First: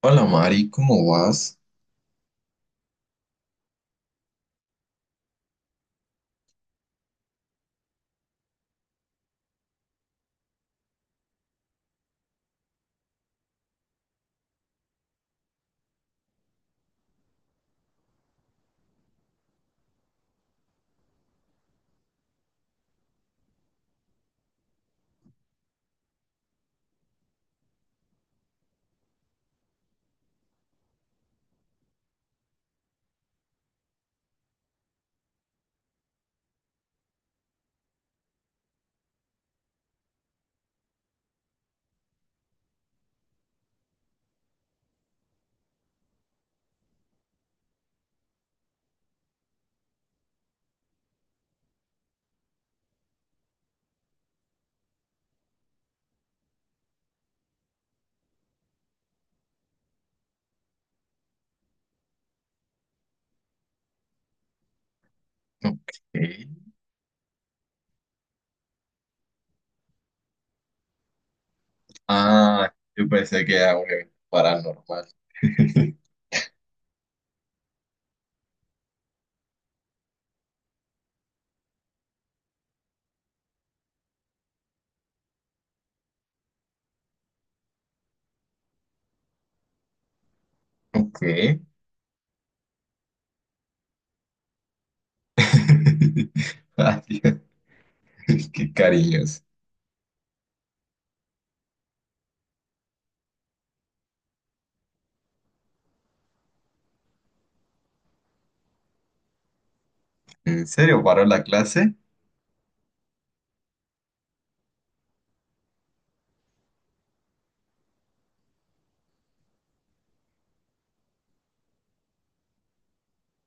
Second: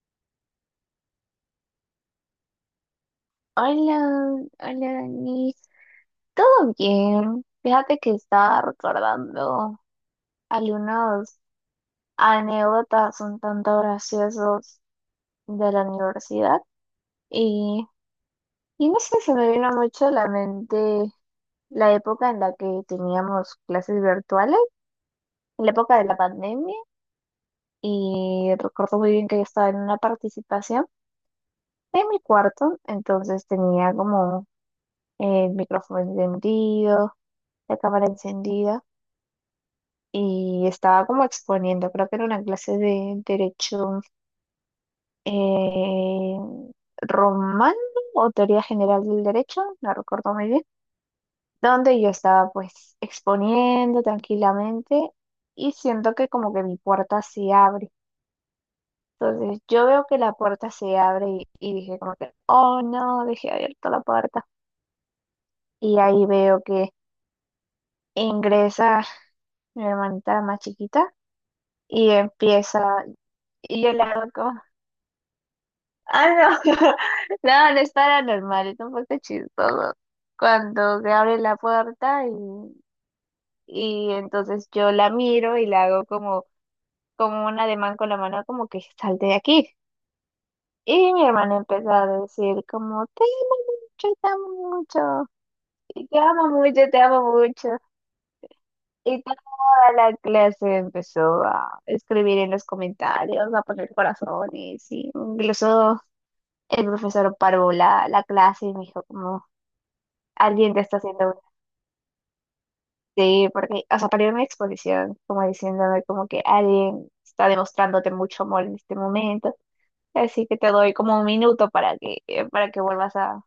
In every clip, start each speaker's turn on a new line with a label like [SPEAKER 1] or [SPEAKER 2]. [SPEAKER 1] Hola Mari, ¿cómo vas?
[SPEAKER 2] Hola, hola Dani. ¿Todo bien? Fíjate que estaba recordando algunas anécdotas un tanto graciosas de la universidad y, y no sé, se me vino mucho a la mente la época en la que teníamos clases virtuales, la época de la pandemia y recuerdo muy bien que yo estaba en una participación en mi cuarto, entonces tenía como el micrófono encendido, la cámara encendida. Y estaba como exponiendo, creo que era una clase de derecho eh, romano o teoría general del derecho, no recuerdo muy bien, donde yo estaba pues exponiendo tranquilamente y siento que como que mi puerta se abre. Entonces yo veo que la puerta se abre y dije como que, oh no, dejé abierta la puerta.
[SPEAKER 1] Ok.
[SPEAKER 2] Y ahí veo que ingresa mi hermanita la más chiquita y
[SPEAKER 1] Ah,
[SPEAKER 2] empieza,
[SPEAKER 1] yo pensé que era
[SPEAKER 2] y
[SPEAKER 1] un
[SPEAKER 2] yo le
[SPEAKER 1] evento
[SPEAKER 2] hago como.
[SPEAKER 1] paranormal.
[SPEAKER 2] Ah, no. No, no es paranormal, es un poco chistoso. Cuando se abre la puerta y entonces yo la miro y la hago como un ademán con la mano, como que salte de aquí. Y
[SPEAKER 1] Ok.
[SPEAKER 2] mi hermana empezó a decir como, te amo mucho, y te amo mucho, te
[SPEAKER 1] Ay,
[SPEAKER 2] amo
[SPEAKER 1] Dios,
[SPEAKER 2] mucho.
[SPEAKER 1] qué
[SPEAKER 2] Y toda
[SPEAKER 1] cariños.
[SPEAKER 2] la clase empezó a escribir en los comentarios, a poner corazones, y incluso el profesor paró la clase y me dijo como.
[SPEAKER 1] ¿En
[SPEAKER 2] Alguien te está
[SPEAKER 1] serio paró
[SPEAKER 2] haciendo una.
[SPEAKER 1] la clase?
[SPEAKER 2] Sí, porque, o sea, para una exposición, como diciéndome como que alguien está demostrándote mucho amor en este momento, así que te doy como un minuto para que vuelvas a,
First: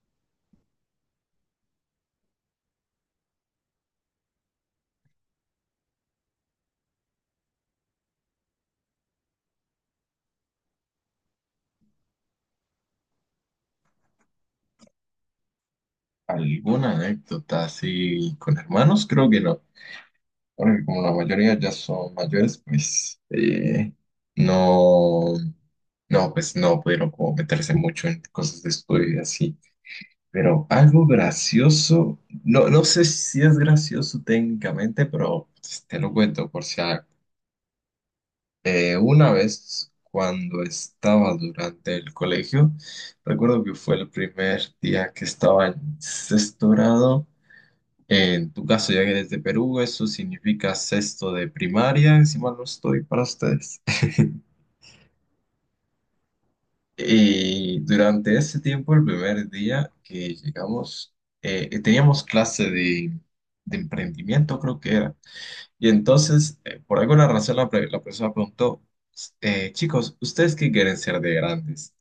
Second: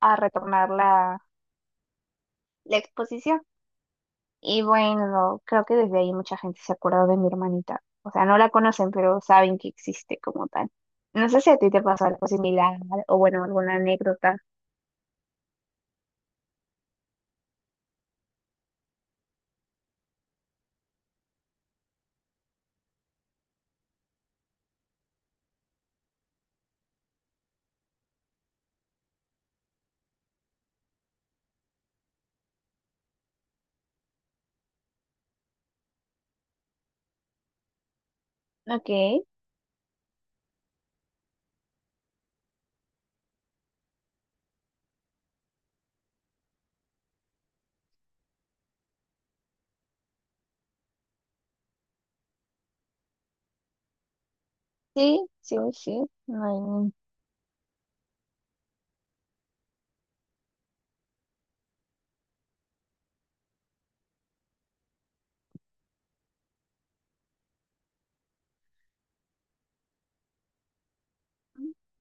[SPEAKER 2] a retornar la exposición. Y bueno, creo que desde ahí mucha gente se acuerda de mi hermanita. O sea, no la conocen, pero saben que existe como tal. No sé si a ti te pasó algo similar o bueno, alguna anécdota.
[SPEAKER 1] ¿Alguna anécdota así con hermanos? Creo que no. Porque como la mayoría ya son mayores, pues no, no, pues no pudieron como meterse mucho en cosas de estudio y así. Pero algo gracioso, no, no sé si es gracioso técnicamente, pero te lo cuento por si a-
[SPEAKER 2] Ok,
[SPEAKER 1] una vez cuando estaba durante el colegio, recuerdo que fue el primer día que estaba en sexto grado. En tu caso, ya que eres de Perú, eso significa sexto de primaria, si mal no estoy para ustedes.
[SPEAKER 2] sí, sí, sí. No hay... ningún-
[SPEAKER 1] Y durante ese tiempo, el primer día que llegamos, teníamos de emprendimiento, creo que era. Y entonces, por alguna razón, la profesora preguntó, chicos, ¿ustedes qué quieren ser de grandes?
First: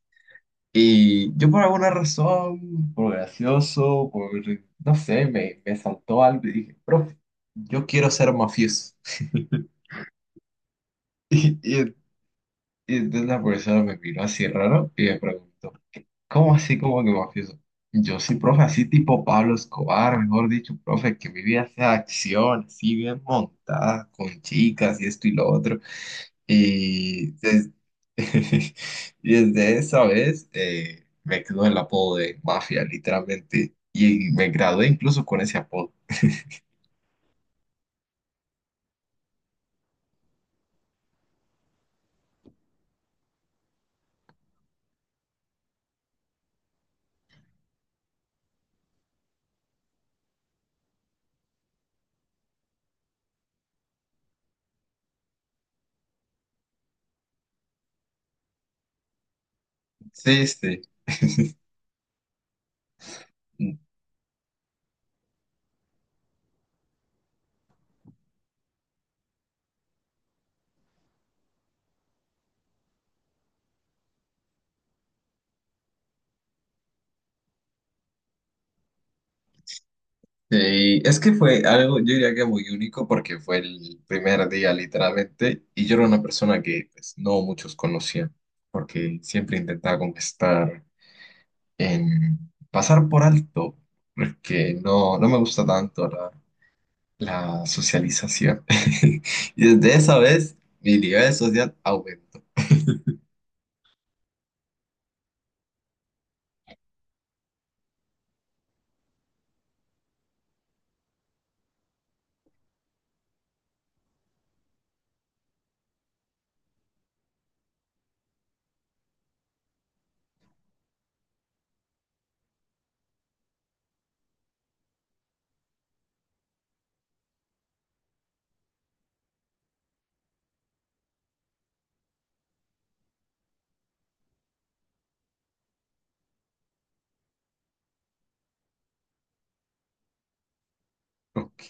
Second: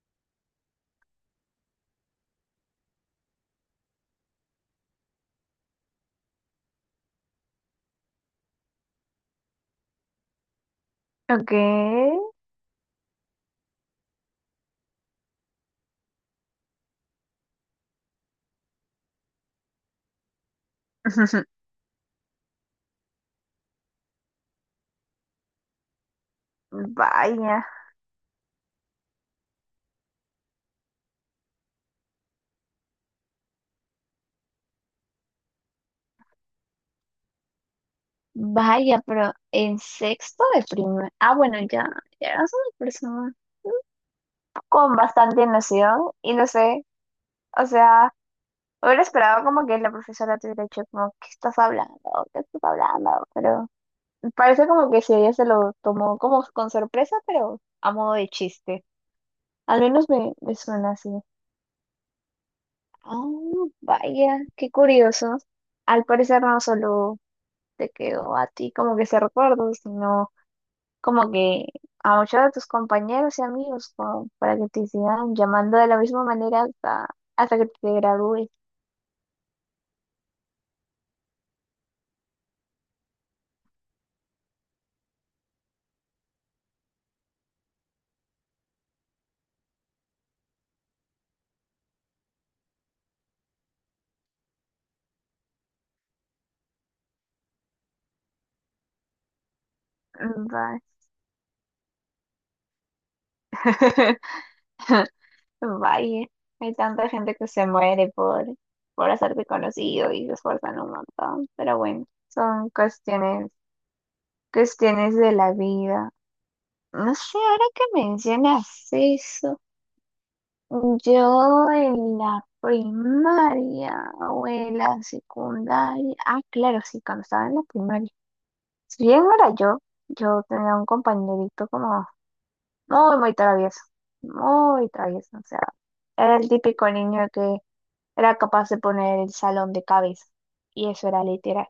[SPEAKER 1] Y yo por alguna razón, por gracioso, por, no sé, me saltó algo y dije, profe, yo quiero ser mafioso.
[SPEAKER 2] Ok.
[SPEAKER 1] Y, y, y entonces la profesora me miró así raro y me preguntó. ¿Cómo así como que mafioso? Yo sí, profe, así tipo Pablo Escobar, mejor dicho, profe, que mi vida sea acción, así bien montada, con chicas y esto y lo otro. Y
[SPEAKER 2] Vaya,
[SPEAKER 1] des- y desde esa vez me quedó el apodo de mafia, literalmente. Y me gradué incluso con ese apodo.
[SPEAKER 2] vaya, pero en sexto de primaria. Ah, bueno, ya, ya eras una persona con bastante noción y no sé, o sea, hubiera esperado como que la profesora te hubiera dicho como, ¿qué estás hablando? ¿Qué estás hablando? Pero parece como que si ella se lo tomó como con sorpresa, pero a modo de chiste. Al menos me,
[SPEAKER 1] Sí,
[SPEAKER 2] me
[SPEAKER 1] sí.
[SPEAKER 2] suena así. Ah, vaya, qué curioso. Al parecer no solo te quedó a ti como que ese recuerdo, sino como que a muchos de tus compañeros y amigos, como para que te sigan llamando de la misma manera hasta que te gradúes.
[SPEAKER 1] Sí, es que fue algo, yo diría que muy único porque fue el primer día literalmente y yo era una persona que pues, no muchos conocían porque siempre intentaba conquistar en pasar por alto porque no, no me gusta tanto la socialización y desde esa
[SPEAKER 2] Mm,
[SPEAKER 1] vez
[SPEAKER 2] va-
[SPEAKER 1] mi nivel social aumentó.
[SPEAKER 2] Vaya, hay tanta gente que se muere por hacerte conocido y se esfuerzan un montón, pero bueno, son cuestiones, cuestiones de la vida. No sé, ahora que mencionas eso. Yo en la primaria o en la secundaria, ah, claro, sí, cuando estaba en la primaria. Si bien no era yo, yo tenía un compañerito como muy, muy travieso, o sea, era el típico niño que era capaz de poner el salón de cabeza, y eso era
[SPEAKER 1] Ok.
[SPEAKER 2] literal.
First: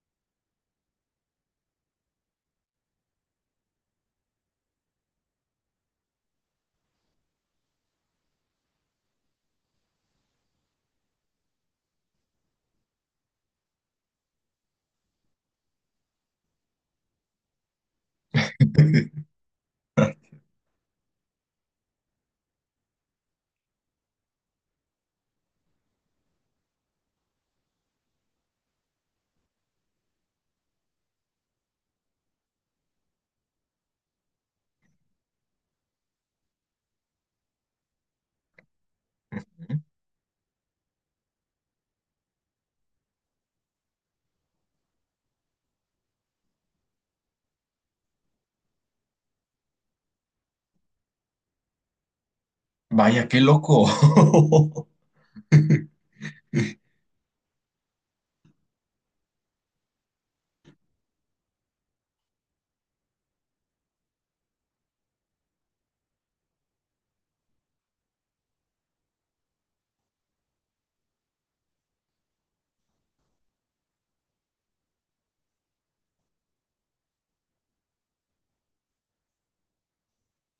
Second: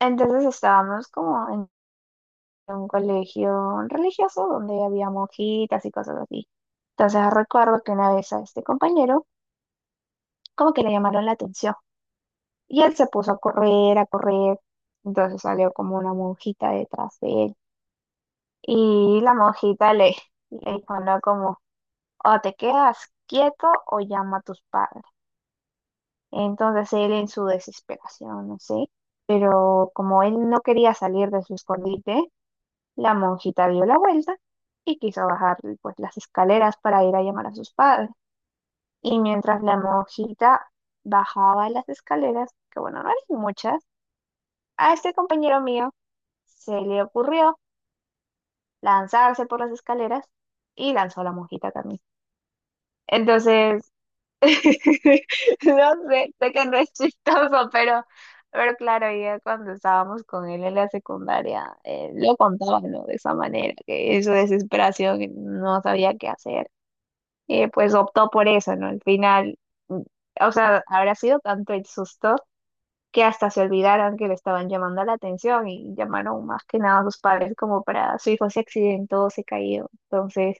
[SPEAKER 2] Entonces estábamos como en un colegio religioso donde había monjitas y cosas así. Entonces recuerdo que una vez a este compañero como que le llamaron la atención. Y él se puso a correr, a correr. Entonces salió como una monjita detrás de él. Y la monjita le dijo, no, como, o te quedas quieto o llama a tus padres. Entonces él en su desesperación, no sé, pero como él no quería salir de su escondite, la monjita dio la vuelta y quiso bajar pues las escaleras para ir a llamar a sus padres. Y mientras la monjita bajaba las escaleras, que bueno, no eran muchas, a este compañero mío se le ocurrió lanzarse por las escaleras y lanzó la mojita también.
[SPEAKER 1] Vaya, qué loco.
[SPEAKER 2] Entonces, no sé, sé que no es chistoso, pero claro, ya cuando estábamos con él en la secundaria, lo contaba, ¿no? De esa manera, que en su desesperación no sabía qué hacer. Y pues optó por eso, ¿no? Al final, mm, o sea, habrá sido tanto el susto que hasta se olvidaron que le estaban llamando la atención y llamaron más que nada a sus padres como para su hijo se accidentó, se cayó. Entonces,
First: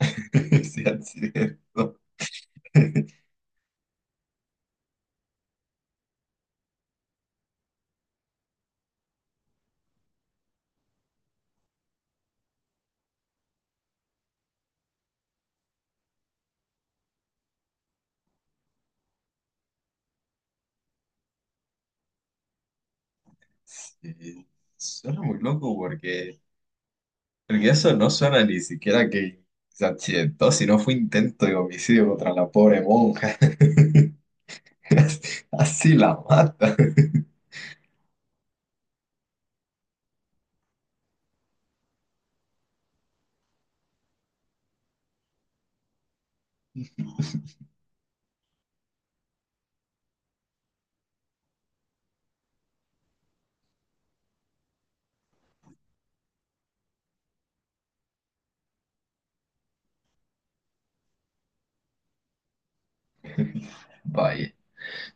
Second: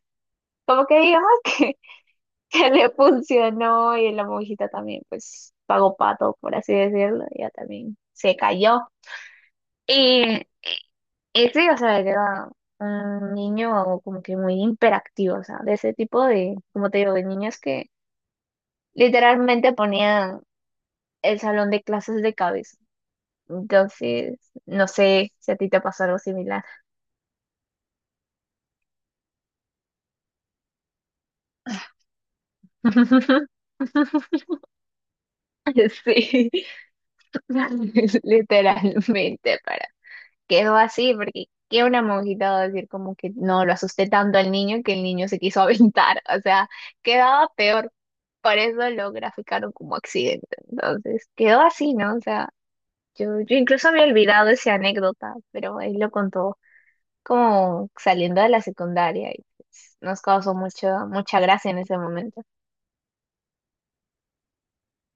[SPEAKER 1] Sí,
[SPEAKER 2] como que digamos
[SPEAKER 1] así es.
[SPEAKER 2] que,
[SPEAKER 1] Cierto.
[SPEAKER 2] que le funcionó y la monjita también pues pagó pato, por así decirlo, ella también se cayó. Y, y sí, o sea, era un niño como que muy hiperactivo, o sea, de ese tipo de, como te digo, de niños que literalmente ponían el salón de clases de cabeza. Entonces,
[SPEAKER 1] Sí,
[SPEAKER 2] no
[SPEAKER 1] suena
[SPEAKER 2] sé
[SPEAKER 1] muy
[SPEAKER 2] si a ti
[SPEAKER 1] loco
[SPEAKER 2] te pasó algo
[SPEAKER 1] porque,
[SPEAKER 2] similar.
[SPEAKER 1] porque eso no suena ni siquiera que se accidentó, sino fue intento de homicidio contra la pobre monja. Así la
[SPEAKER 2] Sí,
[SPEAKER 1] mata.
[SPEAKER 2] literalmente, para. Quedó así, porque qué una monjita va a decir como que no, lo asusté tanto al niño que el niño se quiso aventar. O sea, quedaba peor. Por eso lo graficaron como accidente. Entonces, quedó así, ¿no? O sea, yo incluso había olvidado esa anécdota, pero él lo contó como saliendo de la secundaria y pues, nos causó mucho, mucha gracia en ese momento.
[SPEAKER 1] Vaya,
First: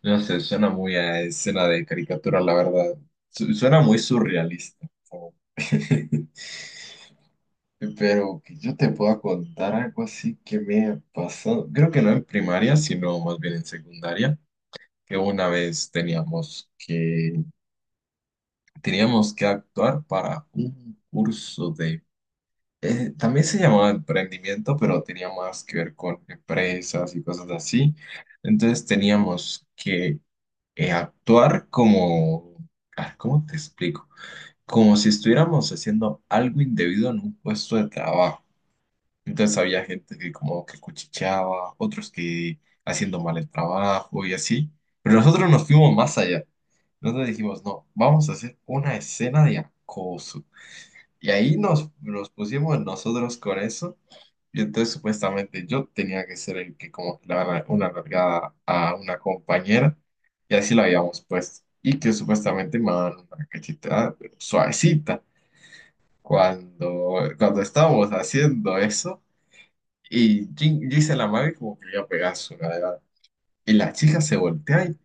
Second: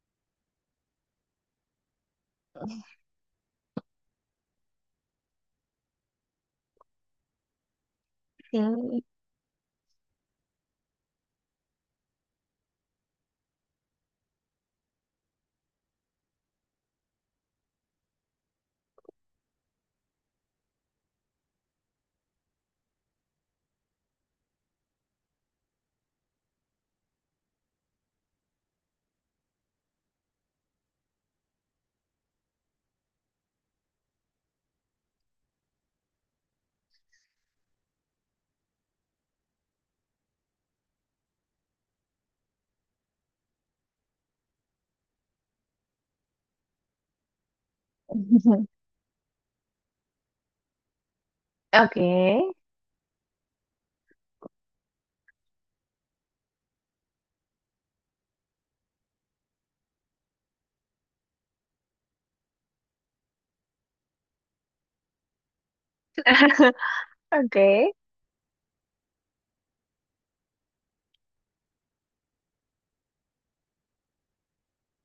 [SPEAKER 1] no sé, suena muy a escena de caricatura, la verdad. Suena muy surrealista. Como pero que yo te
[SPEAKER 2] Sí.
[SPEAKER 1] pueda contar algo así que me ha pasado. Creo que no en primaria, sino más bien en secundaria, que una vez teníamos que actuar para un curso de… también se llamaba emprendimiento, pero tenía más que ver con empresas y cosas así. Entonces teníamos que actuar como… ah, ¿cómo te explico? Como si estuviéramos haciendo algo indebido en un puesto de trabajo. Entonces había gente que como que cuchicheaba, otros que haciendo mal el trabajo y así. Pero nosotros nos fuimos más allá. Nosotros dijimos, no, vamos a hacer una escena de acoso. Y ahí nos
[SPEAKER 2] Okay.
[SPEAKER 1] pusimos nosotros con eso. Y entonces supuestamente yo tenía que ser el que como que le daba una largada a una compañera. Y así lo habíamos puesto. Y que supuestamente me daban una cachetada pero suavecita. Cuando
[SPEAKER 2] Okay.
[SPEAKER 1] estábamos haciendo eso. Y dice la madre como que le iba a pegar su nalgada. Y la chica se voltea y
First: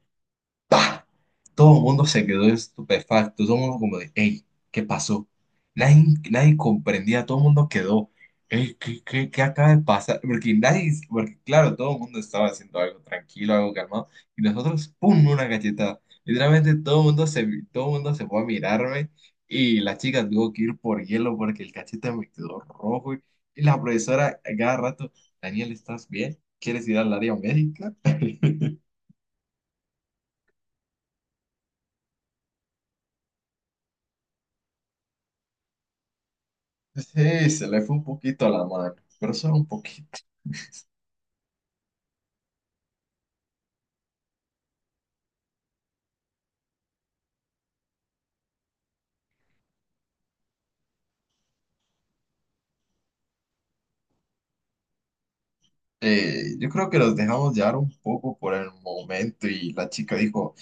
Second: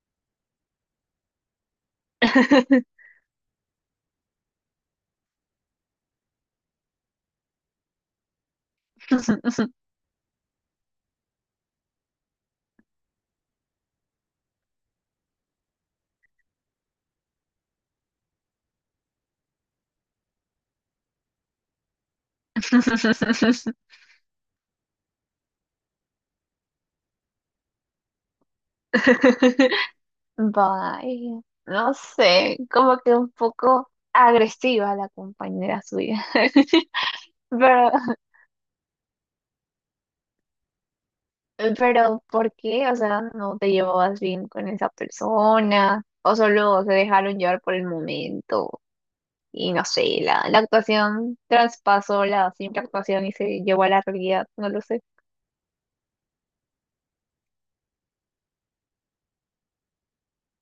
[SPEAKER 1] ¡pah! Todo el mundo se quedó estupefacto, todo el mundo como de, hey, ¿qué pasó? Nadie, nadie comprendía, todo el mundo quedó, hey, qué acaba de pasar? Porque nadie, porque claro, todo el mundo estaba haciendo algo tranquilo, algo calmado, y nosotros, ¡pum!, una galletada. Literalmente todo el mundo se fue a mirarme y la chica tuvo que ir por hielo porque el cachete me quedó rojo y la profesora a cada rato, Daniel, ¿estás bien? ¿Quieres ir al área médica?
[SPEAKER 2] Bye. No sé, como que un poco agresiva la compañera suya.
[SPEAKER 1] Sí, se le
[SPEAKER 2] Pero,
[SPEAKER 1] fue un poquito la mano, pero solo un poquito.
[SPEAKER 2] pero, ¿por qué? O sea, ¿no te llevabas bien con esa persona? ¿O solo se dejaron llevar por el momento? Y no sé, la actuación traspasó la simple actuación y se llevó a la realidad, no lo sé.
[SPEAKER 1] Yo creo que los dejamos llevar un poco por el momento y la chica dijo,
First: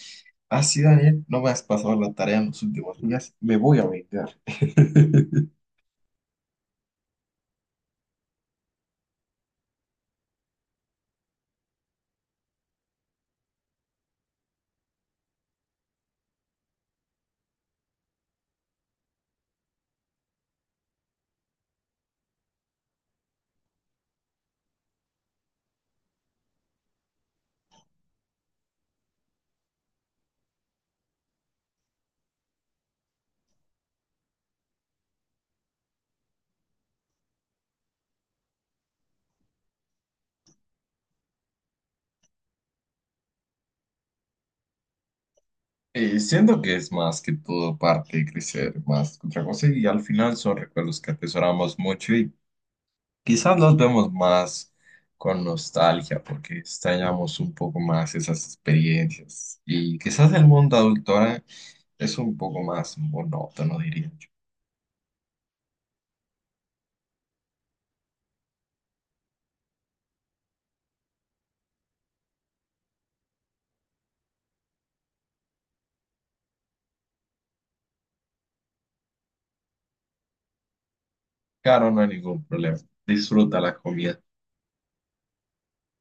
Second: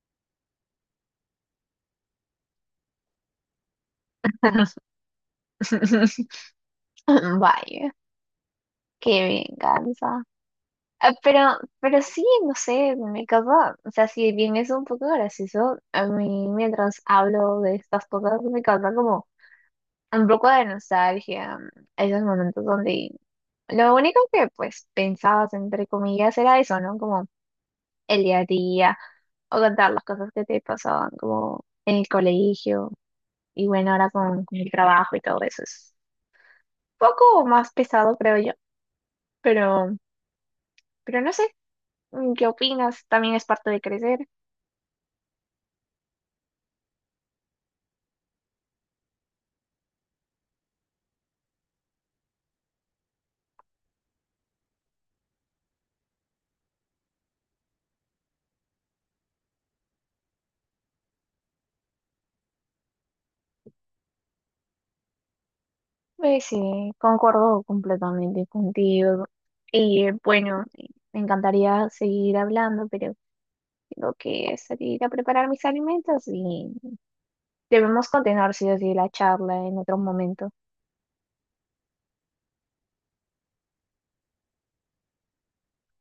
[SPEAKER 1] ah, sí, Daniel, no me has pasado la tarea en los últimos días, me voy a vengar.
[SPEAKER 2] Vaya, qué venganza. Ah, pero, sí, no sé, me causa, o sea, si bien es un poco gracioso, a mí mientras hablo de estas cosas me causa como un poco de nostalgia, esos momentos donde lo único que pues pensabas entre comillas era eso, ¿no? Como el día a día o contar las cosas que te pasaban como en el colegio. Y bueno, ahora con el trabajo y todo eso es un poco más pesado, creo yo. Pero, pero, no sé, ¿qué opinas? También es parte de crecer.
[SPEAKER 1] Siento que es más que todo parte de crecer, más que otra cosa, y al final son recuerdos que atesoramos mucho y quizás los vemos más con nostalgia porque extrañamos un poco más esas experiencias y quizás el mundo adulto ahora es un poco más monótono, diría yo.
[SPEAKER 2] Pues sí, concuerdo completamente contigo. Y bueno, me encantaría seguir hablando, pero tengo que salir a preparar mis alimentos y debemos continuar, sí o sí, la charla en otro momento.
[SPEAKER 1] Claro, no hay ningún problema. Disfruta la comida.